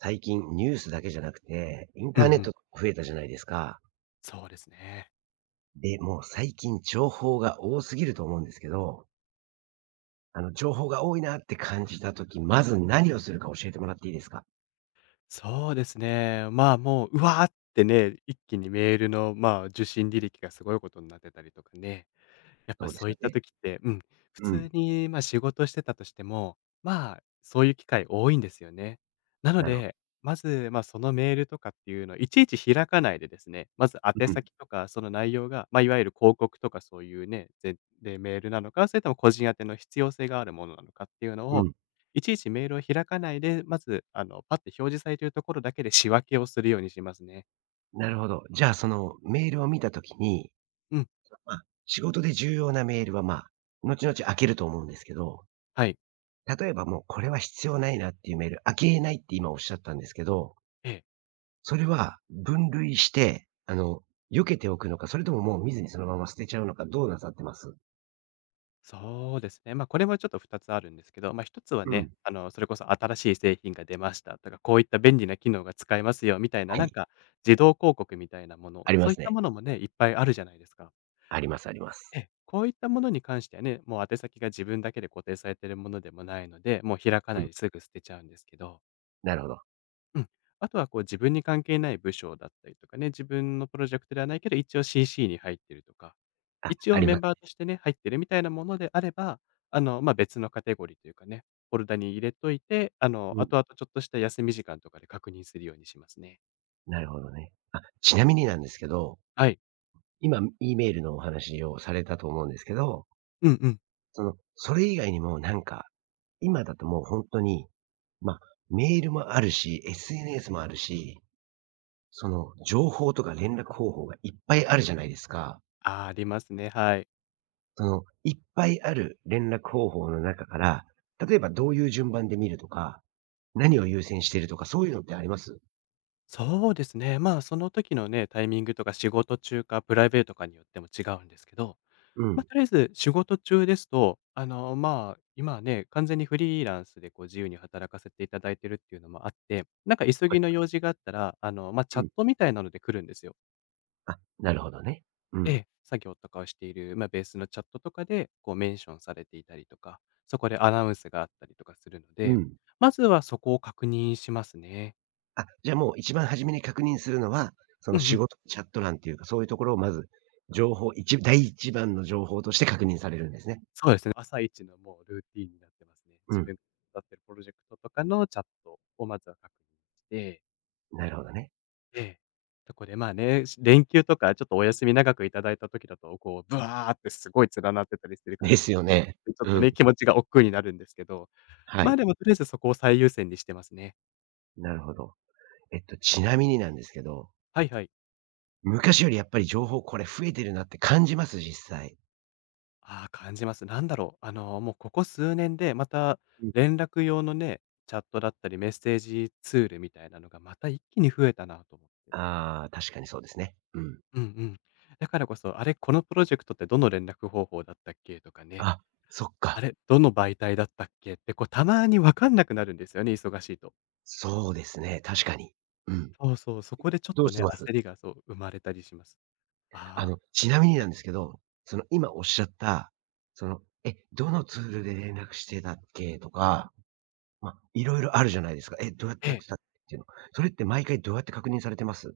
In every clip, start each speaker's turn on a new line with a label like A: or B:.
A: 最近ニュースだけじゃなくて、イン
B: う
A: タ
B: んう
A: ーネット
B: ん。
A: 増えたじゃないですか。
B: そうですね。
A: で、もう最近情報が多すぎると思うんですけど、情報が多いなって感じたとき、まず何をするか教えてもらっていいですか？
B: そうですね。まあ、もう、うわーってね、一気にメールの、受信履歴がすごいことになってたりとかね。やっ
A: そ
B: ぱ
A: うです
B: そうい
A: よ
B: った
A: ね。
B: 時って、普
A: うん。
B: 通に、仕事してたとしても、まあ、そういう機会多いんですよね。なの
A: なるほ
B: で、
A: ど。
B: まず、そのメールとかっていうのをいちいち開かないでですね、まず宛
A: う
B: 先とかその内容が、まあ、いわゆる広告とかそういうね、ぜで、メールなのか、それとも個人宛ての必要性があるものなのかっていうの
A: ん、う
B: を、
A: ん。
B: いちいちメールを開かないで、まず、パッて表示されているところだけで仕分けをするようにしますね。
A: なるほど。じゃあ、そのメールを見たときに、
B: うん、
A: 仕事で重要なメールは、後々開けると思うんですけど、
B: はい。
A: 例えばもうこれは必要ないなっていうメール、開けないって今おっしゃったんですけど、
B: ええ。
A: それは分類して、避けておくのか、それとももう見ずにそのまま捨てちゃうのか、どうなさってます？
B: そうですね。まあ、これもちょっと2つあるんですけど、まあ、1つは
A: うん。
B: ね、それこそ新しい製品が出ましたとか、こういった便利な機能が使えますよみたいな、
A: は
B: なん
A: い。
B: か自動広告みたいなもの、
A: ありま
B: そういっ
A: す
B: た
A: ね。
B: ものもね、いっぱいあるじゃないですか。
A: ありますあります。
B: ええ、こういったものに関してはね、もう宛先が自分だけで固定されているものでもないので、もう開か
A: う
B: ない
A: ん。
B: ですぐ捨てちゃうんですけど
A: なるほど。
B: うん。あとはこう自分に関係ない部署だったりとかね、自分のプロジェクトではないけど、一応 CC に入ってるとか、
A: あ、
B: 一
A: あ
B: 応
A: り
B: メ
A: ま
B: ンバ
A: す。
B: ーとしてね、入ってるみたいなものであれば、まあ、別のカテゴリーというかね、フォルダに入れといて、
A: うん。
B: 後々ちょっとした休み時間とかで確認するようにしますね。
A: なるほどね。あ、ちなみになんですけど、
B: はい。
A: 今 E メールのお話をされたと思うんですけど、
B: うんうん。
A: その、それ以外にもなんか、今だともうほんとに、ま、メールもあるし、SNS もあるし、その情報とか連絡方法がいっぱいあるじゃないですか。
B: あ、ありますね。はい。
A: その、いっぱいある連絡方法の中から、例えばどういう順番で見るとか、何を優先してるとか、そういうのってあります？
B: そうですね。まあ、その時のね、タイミングとか仕事中かプライベートかによっても違うんですけど、
A: うん。
B: まあ、と
A: は
B: りあえず仕事中ですと、まあ、今はね、完全にフリーランスでこう自由に働かせていただいてるっていうのもあって、なんか急
A: い
B: ぎの
A: はい。
B: 用事があったら、まあ、チ
A: う
B: ャッ
A: ん。
B: トみたいなので来るんですよ。
A: あ、なるほどね。う
B: え
A: ん。
B: え、作業とかをしている、まあ、ベースのチャットとかで、こうメンションされていたりとか、そこでアナウンスがあったりとかするの
A: う
B: で、
A: ん。
B: まずはそこを確認しますね。
A: あ、じゃあもう一番初めに確認するのは、その
B: うんう
A: 仕
B: ん。
A: 事チャット欄っていうか、そういうところをまず、情報、第一番の情報として確認されるんですね。
B: そうですね。朝一のもうルーティンになってますね。
A: う
B: 自
A: ん。
B: 分がやってるプロジェクトとかのチャットをまずは確認して
A: なるほどね。
B: ええ。そこでまあね、し連休とかちょっとお休み長くいただいた時だと、こう、ブワーってすごい連なってたりするか
A: で
B: ら、
A: すよね。
B: ちょっと
A: うん。
B: ね、気持ちが億劫になるんですけど、
A: は
B: まあ、
A: い。
B: でもとりあえずそこを最優先にしてますね。
A: なるほど。ちなみになんですけど、
B: はいはい。
A: 昔よりやっぱり情報これ増えてるなって感じます、実際。
B: ああ、感じます。なんだろう、もうここ数年でまた
A: うん。
B: 連絡用のね、チャットだったりメッセージツールみたいなのがまた一気に増えたなと思って。
A: ああ、確かにそうですね。うん。
B: うんうん。だからこそ、あれ、このプロジェクトってどの連絡方法だったっけとかね
A: あ、そっ
B: あ
A: か。
B: れ、どの媒体だったっけって、こう、たまにわかんなくなるんですよね、忙しいと。
A: そうですね、確かに。うん。
B: そうそう、そこでちょっ
A: どう
B: と
A: し
B: ね、
A: ます？
B: 焦りがそう、生まれたりします。ああ、
A: ちなみになんですけど、その今おっしゃった、その、どのツールで連絡してたっけとか、いろいろあるじゃないですか。どうやっ
B: え
A: てやっ
B: え、
A: てたっていうの。それって毎回どうやって確認されてます？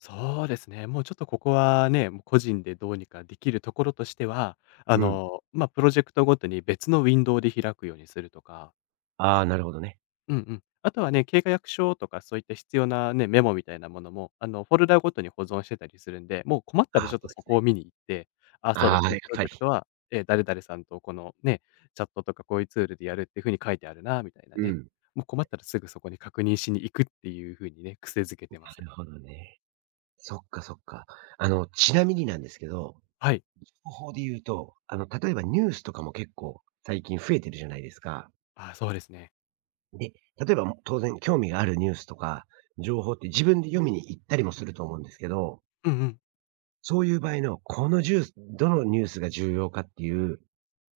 B: そうですね。もうちょっとここはね、もう個人でどうにかできるところとしては、
A: うん。
B: まあ、プロジェクトごとに別のウィンドウで開くようにするとか
A: ああ、なるほどね。
B: うん。あとはね、経過役所とかそういった必要なね、メモみたいなものも、フォルダごとに保存してたりするんで、もう困ったら
A: ああ、
B: ちょっ
A: そ
B: と
A: うで
B: そ
A: す
B: こ
A: ね。
B: を見に行って、あ、そうだ、
A: ああ、
B: こ
A: や
B: の
A: っ
B: プロ
A: ぱ
B: ジェ
A: り。
B: クトは、え、誰々さんとこのね、チャットとかこういうツールでやるっていう風に書いてあるなみたいな
A: うん。
B: ね。
A: な
B: もう困ったらすぐそこに確認しに行くっていう風にね、癖づけてます。
A: るほどね。そっかそっか。ちなみになんですけど、
B: はい。
A: 方法で言うと、例えばニュースとかも結構最近増えてるじゃないですか。
B: あ、そうですね。
A: で、例えばもう当然興味があるニュースとか、情報って自分で読みに行ったりもすると思うんですけど、
B: うんうん。
A: そういう場合の、このジュース、どのニュースが重要かっていう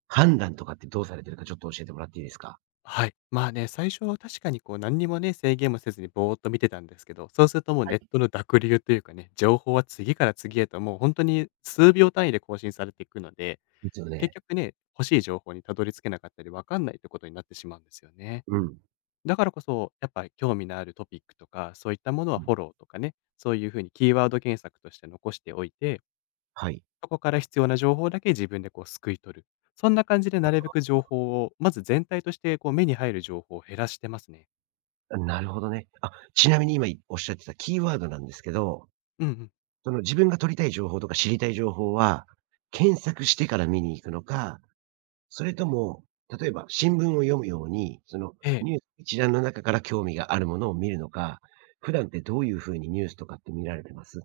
A: 判断とかってどうされてるかちょっと教えてもらっていいですか？
B: はい。まあね、最初は確かにこう何にもね、制限もせずにぼーっと見てたんですけど、そうするともう
A: は
B: ネッ
A: い。
B: トの濁流というかね、情報は次から次へともう本当に数秒単位で更新されていくので、
A: ですよ
B: 結
A: ね。
B: 局ね、欲しい情報にたどり着けなかったりわかんないってことになってしまうんですよね。
A: うん。
B: だからこそ、やっぱり興味のあるトピックとか、そういったもの
A: う
B: は
A: ん。
B: フォローとかね、そういうふうにキーワード検索として残しておいて、
A: はい。
B: そこから必要な情報だけ自分でこうすくい取る。そんな感じでなるべく情報を、まず全体としてこう目に入る情報を減らしてますね。
A: あ、なるほどね。あ、ちなみに今おっしゃってたキーワードなんですけど、
B: うんうん。
A: その自分が取りたい情報とか知りたい情報は、検索してから見に行くのか、それとも、例えば新聞を読むように、その
B: ええ。
A: ニュース一覧の中から興味があるものを見るのか、普段ってどういう風にニュースとかって見られてます？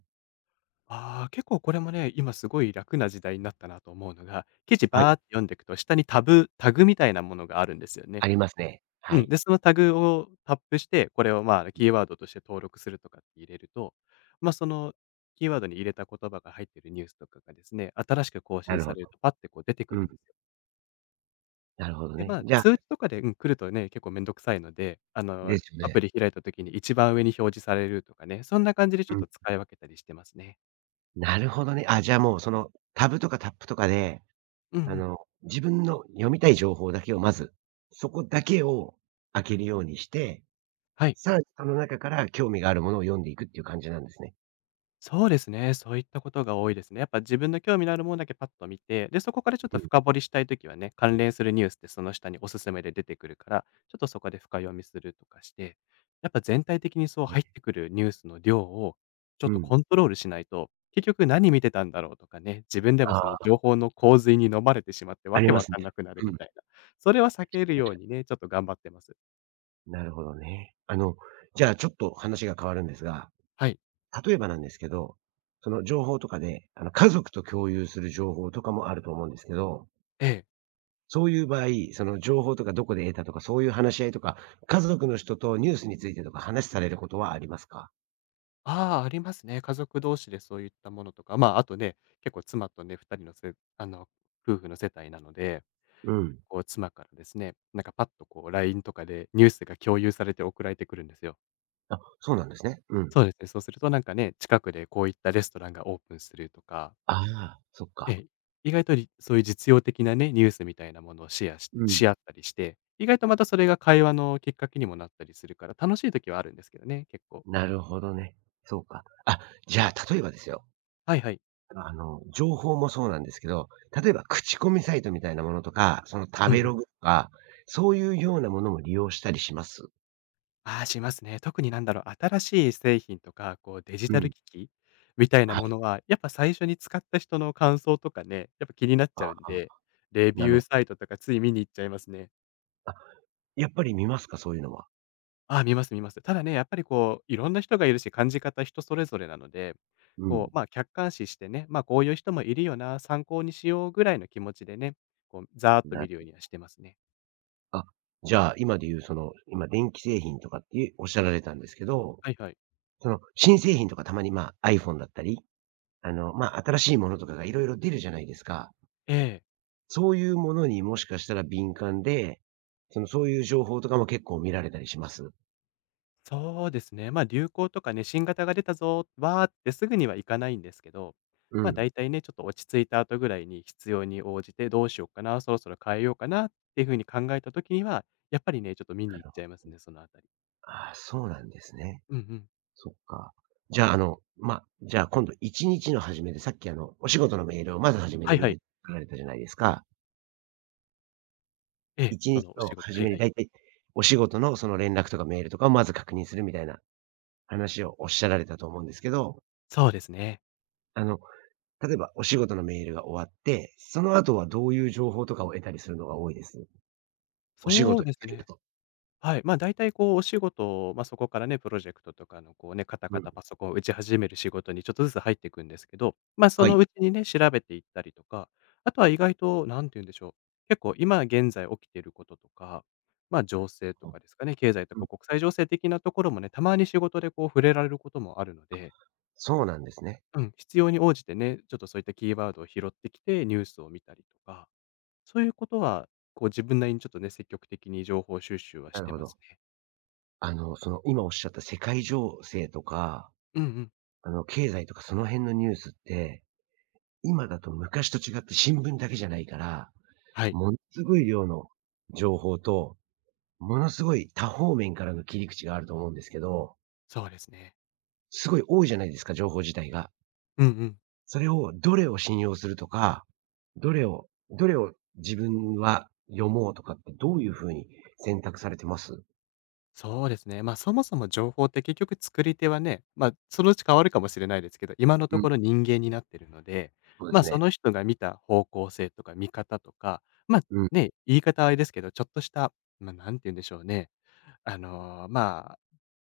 B: ああ、結構これもね、今すごい楽な時代になったなと思うのが、記事
A: はい、
B: バーって読んでいくと、下にタブタグみたいなものがあるんですよね。
A: ありますね。は
B: うん。
A: い。
B: で、そのタグをタップして、これをまあ、キーワードとして登録するとかって入れると、そのキーワードに入れた言葉が入っているニュースとかがですね、新しく更
A: な
B: 新
A: る
B: さ
A: ほど。
B: れるとパッてこう出てく
A: うん、
B: るんですよ
A: なるほど
B: で、
A: ね。
B: まあ、
A: じゃ
B: 通知
A: あ
B: とかで、来るとね、結構めんどくさいので、
A: ですよ
B: アプ
A: ね。
B: リ開いた時に一番上に表示されるとかね、そんな感じでち
A: う
B: ょっ
A: ん。
B: と使い分けたりしてますね。
A: なるほどね。あ、じゃあもうそのタブとかタップとかで、
B: うんう
A: あ
B: ん。
A: の、自分の読みたい情報だけをまず、そこだけを開けるようにして、
B: はい。
A: さらにその中から興味があるものを読んでいくっていう感じなんですね。
B: そうですね。そういったことが多いですね。やっぱ自分の興味のあるものだけパッと見て、で、そこからちょっ
A: う
B: と深
A: ん。
B: 掘りしたいときはね、関連するニュースってその下におすすめで出てくるから、ちょっとそこで深読みするとかして、やっぱ全体的にそう
A: ね、
B: 入ってくるニュースの量をちょ
A: う
B: っと
A: ん。
B: コントロールしないと、結局何見てたんだろうとかね、自分でもその
A: あ。
B: 情報の洪水に飲まれてしまって
A: あ
B: わ
A: り
B: け
A: ま
B: わ
A: す
B: かん
A: ね。
B: なくなる
A: う
B: み
A: ん。
B: たいな。それは避けるようにね、ちょっと頑張ってます。
A: なるほどね。じゃあちょっと話が変わるんですが、
B: はい。
A: 例えばなんですけど、その情報とかで、家族と共有する情報とかもあると思うんですけど、
B: ええ。
A: そういう場合、その情報とかどこで得たとか、そういう話し合いとか、家族の人とニュースについてとか話されることはありますか？
B: ああ、ありますね。家族同士でそういったものとか、まあ、あとね、結構妻とね、2人のせあの、夫婦の世帯なので、
A: うん。
B: こう妻からですね、なんかパッとこう LINE とかでニュースが共有されて送られてくるんですよ。
A: あ、そうなんですね。うん。
B: そうですね、そうするとなんかね、近くでこういったレストランがオープンするとか、
A: ああ、そっか。
B: ええ、意外とりそういう実用的なね、ニュースみたいなものをシェアして
A: うん。
B: し合ったりして、意外とまたそれが会話のきっかけにもなったりするから、楽しい時はあるんですけどね、結構。
A: なるほどね。そうか。あ、じゃあ例えばですよ、
B: はいはい。
A: 情報もそうなんですけど、例えば口コミサイトみたいなものとか、その食
B: うんう
A: べロ
B: ん。
A: グとか、そういうようなものも利用したりします？
B: ああ、しますね。特になんだろう、新しい製品とか、こうデジ
A: う
B: タル
A: ん。
B: 機器みたいな
A: は
B: も
A: い。
B: のは、やっぱ最初に使った人の感想とかね、やっぱ気になっちゃうん
A: あ、
B: で、レビ
A: な
B: ュ
A: る
B: ー
A: ほ
B: サ
A: ど。
B: イトとかつい見に行っちゃいますね。
A: あ、やっぱり見ますか？そういうのは。
B: ああ、見ます見ます。ただね、やっぱりこう、いろんな人がいるし、感じ方人それぞれなので、
A: うん。
B: こう、まあ、客観視してね、まあ、こういう人もいるよな、参考にしようぐらいの気持ちでね、こう、ざーっと
A: な
B: 見
A: る
B: るよう
A: ほ
B: にはし
A: ど。
B: てますね。
A: あ、じゃあ、今で言うその、今電気製品とかっておっしゃられたんですけど、
B: はいはい。
A: その新製品とかたまに、iPhone だったり、新しいものとかがいろいろ出るじゃないですか。
B: ええ。
A: そういうものにもしかしたら敏感で、その、そういう情報とかも結構見られたりします？
B: そうですね。まあ、流行とかね、新型が出たぞ、わーってすぐにはいかないんですけど、
A: う
B: まあ、
A: ん。
B: 大体ね、ちょっと落ち着いた後ぐらいに必要に応じてどうしようかな、そろそろ変えようかなっていうふうに考えた時には、やっぱりね、ちょっと見に
A: な
B: 行
A: るほ
B: っちゃい
A: ど。
B: ますね、そのあたり。
A: ああ、そうなんですね。
B: うんうん。
A: そっか。じゃあ、今度1日の初めで、さっきお仕事のメールをまず初め
B: は
A: に
B: い
A: 見
B: は
A: るっ
B: い。
A: て言われたじゃないですか。
B: ええ、
A: 1
B: そ
A: 日
B: のお
A: の
B: 仕事。
A: 初
B: はい
A: めに
B: は
A: だ
B: い。
A: いたいお仕事のその連絡とかメールとかをまず確認するみたいな話をおっしゃられたと思うんですけど、
B: そうですね。
A: あの、例えばお仕事のメールが終わって、その後はどういう情報とかを得たりするのが多いです？お仕
B: そう
A: 事以
B: です
A: 外だ
B: ね。
A: と。
B: はい、まあ、大体こうお仕事、ま、そこからね、プロジェクトとかのこうね、カタ
A: う
B: カ
A: ん。
B: タパソコンを打ち始める仕事にちょっとずつ入っていくんですけど、ま、そ
A: は
B: の
A: い。
B: うちにね、調べていったりとか、あとは意外となんて言うんでしょう、結構今現在起きていることとか、ま、情勢とかですかね、経済と
A: うん。
B: か国際情勢的なところもね、たまに仕事でこう触れられることもあるので、
A: そうなんですね。
B: うん、必要に応じてね、ちょっとそういったキーワードを拾ってきてニュースを見たりとか、そういうことはこう自分なりにちょっとね、積極的に情報収集は
A: な
B: し
A: る
B: て
A: ほ
B: ま
A: ど。
B: すね。
A: その、今おっしゃった世界情勢とか、
B: うんうん。
A: 経済とかその辺のニュースって、今だと昔と違って新聞だけじゃないから、
B: はい、
A: ものすごい量の情報と、ものすごい多方面からの切り口があると思うんですけど、
B: そうですね。
A: すごい多いじゃないですか、情報自体が。
B: うんうん。
A: それを、どれを信用するとか、どれを自分は読もうとかってどういうふうに選択されてます？
B: そうですね。まあ、そもそも情報って結局作り手はね、まあ、そのうち変わるかもしれないですけど、今の
A: う
B: と
A: ん、
B: ころ人間になってるので、
A: そうで
B: まあ、
A: す
B: そ
A: ね。
B: の人が見た方向性とか見方とか、まあ、
A: うん、
B: ね、言い方はあれですけど、ちょっとした、まあ、なんて言うんでしょうね。まあ、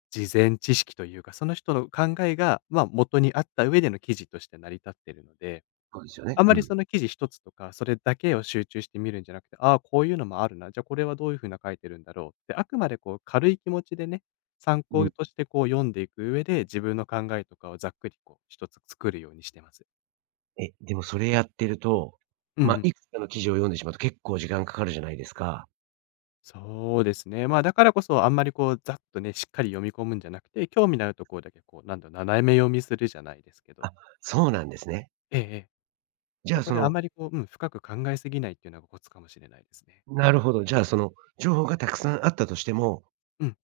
B: 事前知識というか、その人の考えが、まあ、元にあった上での記事として成り立ってるので、
A: そうですよね。
B: あんま
A: う
B: り
A: ん。
B: その記事一つとか、それだけを集中して見るんじゃなくて、ああ、こういうのもあるな、じゃあこれはどういう風な書いてるんだろうって、あくまでこう軽い気持ちでね、参
A: う
B: 考
A: ん。
B: としてこう読んでいく上で、自分の考えとかをざっくりこう一つ作るようにしてます。
A: でもそれやってると、
B: うんうん。
A: いくつかの記事を読んでしまうと結構時間かかるじゃないですか。
B: そうですね。まあ、だからこそあんまりこうざっとね、しっかり読み込むんじゃなくて、興味のあるところだけこうなんだろう、斜め読みするじゃないですけど、
A: あ、そうなんですね。
B: ええええ。
A: じゃ
B: そ
A: あ
B: こ
A: そ
B: であ
A: の、
B: まりこう、うん、深く考えすぎないっていうのがコツかもしれないですね。
A: なるほど、じゃあその、情報がたくさんあったとしても、
B: うん、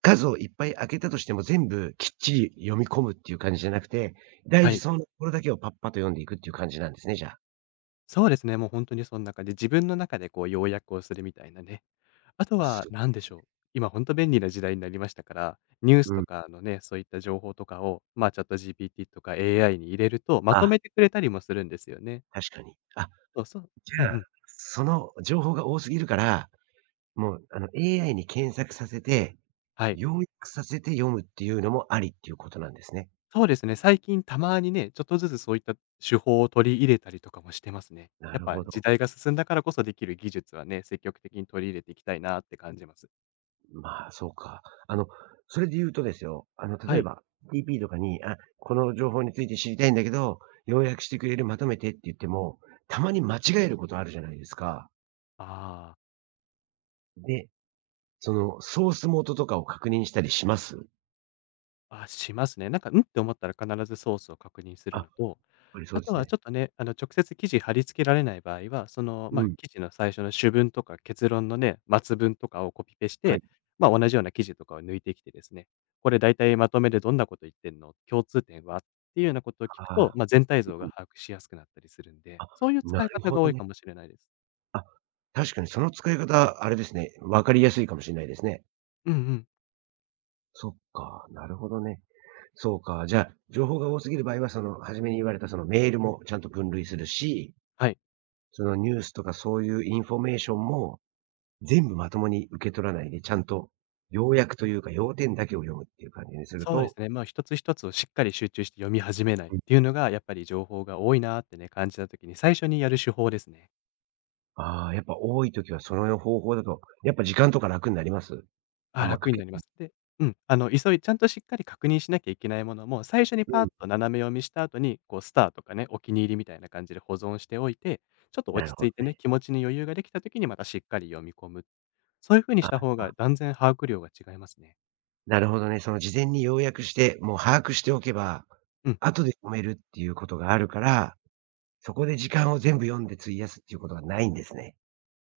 A: 数をいっぱい開けたとしても全部きっちり読み込むっていう感じじゃなくて、大
B: は
A: 事
B: い。
A: そうなところだけをパッパと読んでいくっていう感じなんですね、じゃあ。
B: そうですね、もう本当にそん中で、自分の中でこう要約をするみたいなね。あとは
A: す
B: 何でしょう、今本当便利な時代になりましたから、ニュース
A: う
B: と
A: ん。
B: かのね、そういった情報とかを、まあ、ちょっと GPT とか AI に入れると、まと
A: あ、
B: めてくれたりもするんですよね。
A: 確かに。あ、
B: そうそう
A: じ
B: うん
A: ゃ
B: う
A: あ、
B: ん。
A: その情報が多すぎるから、もうAI に検索させて、
B: はい。
A: 要約させて読むっていうのもありっていうことなんですね。
B: そうですね、最近たまにね、ちょっとずつそういった手法を取り入れたりとかもしてますね。
A: な
B: やっ
A: る
B: ぱ
A: ほ
B: 時
A: ど。
B: 代が進んだからこそできる技術はね、積極的に取り入れていきたいなって感じます。
A: そうか。あの、それで言うとですよ、
B: は
A: 例え
B: い。
A: ば、TP とかに、あ、この情報について知りたいんだけど、要約してくれる、まとめてって言っても、たまに間違えることあるじゃないですか。
B: ああ。
A: で、その、ソース元とかを確認したりします？
B: あ、しますね。なんか、「ん？」って思ったら必ずソースを確認す
A: あ、
B: る
A: やっ
B: のと、
A: ぱりそう
B: あ
A: で
B: と
A: す
B: は
A: ね。
B: ちょっとね、あの、直接生地貼り付けられない場合は、その、
A: う
B: ま、
A: ん。
B: 記事の最初の主文とか結論のね、末文とかをコピペし
A: はい。
B: て、まあ、同じような記事とかを抜いてきてですね、「これ大体まとめでどんなこと言ってんの？共通点は？」っていうようなことを聞くと、
A: ああ。
B: まあ、全体像
A: う
B: が
A: ん。
B: 把握しやすくなったりするんで、
A: あ、
B: そういう
A: な
B: 使い
A: る
B: 方
A: ほ
B: が
A: ど
B: 多い
A: ね。
B: かもしれないです。
A: あ、確かにその使い方、あれですね、わかりやすいかもしれないですね。
B: うんうん。
A: そっか、なるほどね。そうか。じゃあ、情報が多すぎる場合は、その、初めに言われたそのメールもちゃんと分類するし、
B: はい。
A: そのニュースとかそういうインフォメーションも全部まともに受け取らないで、ちゃんと要約というか要点だけを読むっていう感じにする
B: そうで
A: と、
B: すね。まあ、一つ一つをしっかり集中して読み始めないっ
A: うん。
B: ていうのが、やっぱり情報が多いなーってね、感じた時に最初にやる手法ですね。
A: ああ、やっぱ多い時はその方法だと、やっぱ時間とか楽になります？あ
B: あ、
A: んまか
B: 楽に
A: け
B: なります。で、うん、あの、急いちゃんとしっかり確認しなきゃいけないものも、最初に
A: う
B: パーッ
A: ん。
B: と斜め読みした後に、こう、スターとかね、お気に入りみたいな感じで保存しておいて、ちょっと
A: な
B: 落
A: る
B: ち
A: ほ
B: 着いて
A: ど
B: ね、
A: ね。
B: 気持ちに余裕ができた時にまたしっかり読み込む。そういう風にした
A: あ、
B: 方が断然把握量が違いますね。
A: なるほどね。その事前に要約して、もう把握しておけば、
B: うん。
A: 後で読めるっていうことがあるから、そこで時間を全部読んで費やすっていうことがないんですね。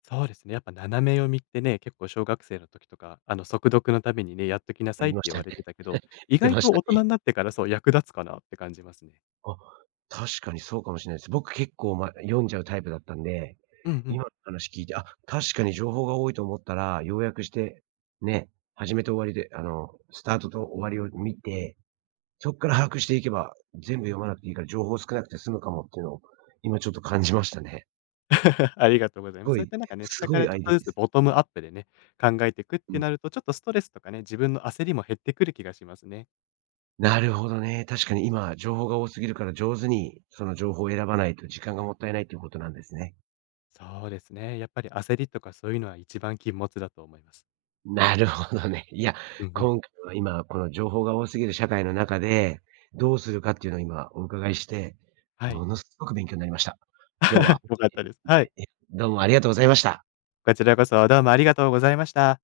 B: そうですね、やっぱ斜め読みってね、結構小学生の時とか、あの、速読のためにね、やっときな
A: あ
B: さ
A: り
B: いって
A: まし
B: 言
A: た
B: われて
A: ね。
B: たけど、意
A: 言って
B: 外
A: ま
B: と
A: した
B: 大
A: ね。
B: 人になってから、そう、役立つかなって感じますね。
A: あ、確かにそうかもしれないです。僕結構、読んじゃうタイプだったんで、
B: うんう
A: 今
B: ん。
A: の話聞いて、あ、確かに情報が多いと思ったら、要約して、ね、始めと終わりで、スタートと終わりを見て、そこから把握していけば、全部読まなくていいから情報少なくて済むかもっていうのを、今ちょっと感じましたね。
B: ありがとうござい
A: す
B: ます。
A: ご
B: そういっ
A: い、
B: たなんかね、
A: す
B: 下
A: ご
B: から
A: い
B: ち
A: ア
B: ょ
A: イ
B: っ
A: デ
B: と
A: ア
B: ず
A: で
B: つ
A: す。
B: ボトムアップでね、考えていくっ
A: う
B: て
A: ん。
B: なると、ちょっとストレスとかね、自分の焦りも減ってくる気がしますね。
A: なるほどね。確かに今情報が多すぎるから上手にその情報を選ばないと時間がもったいないっていうことなんですね。
B: そうですね、やっぱり焦りとかそういうのは一番禁物だと思います。
A: なるほどね。いや、
B: うんうん。
A: 今回は今、この情報が多すぎる社会の中で、どうするかっていうのを今お伺いして、
B: はい。
A: ものすごく勉強になりました。今日は、
B: よかったです。はい。
A: え、どうもありがとうございました。
B: こちらこそどうもありがとうございました。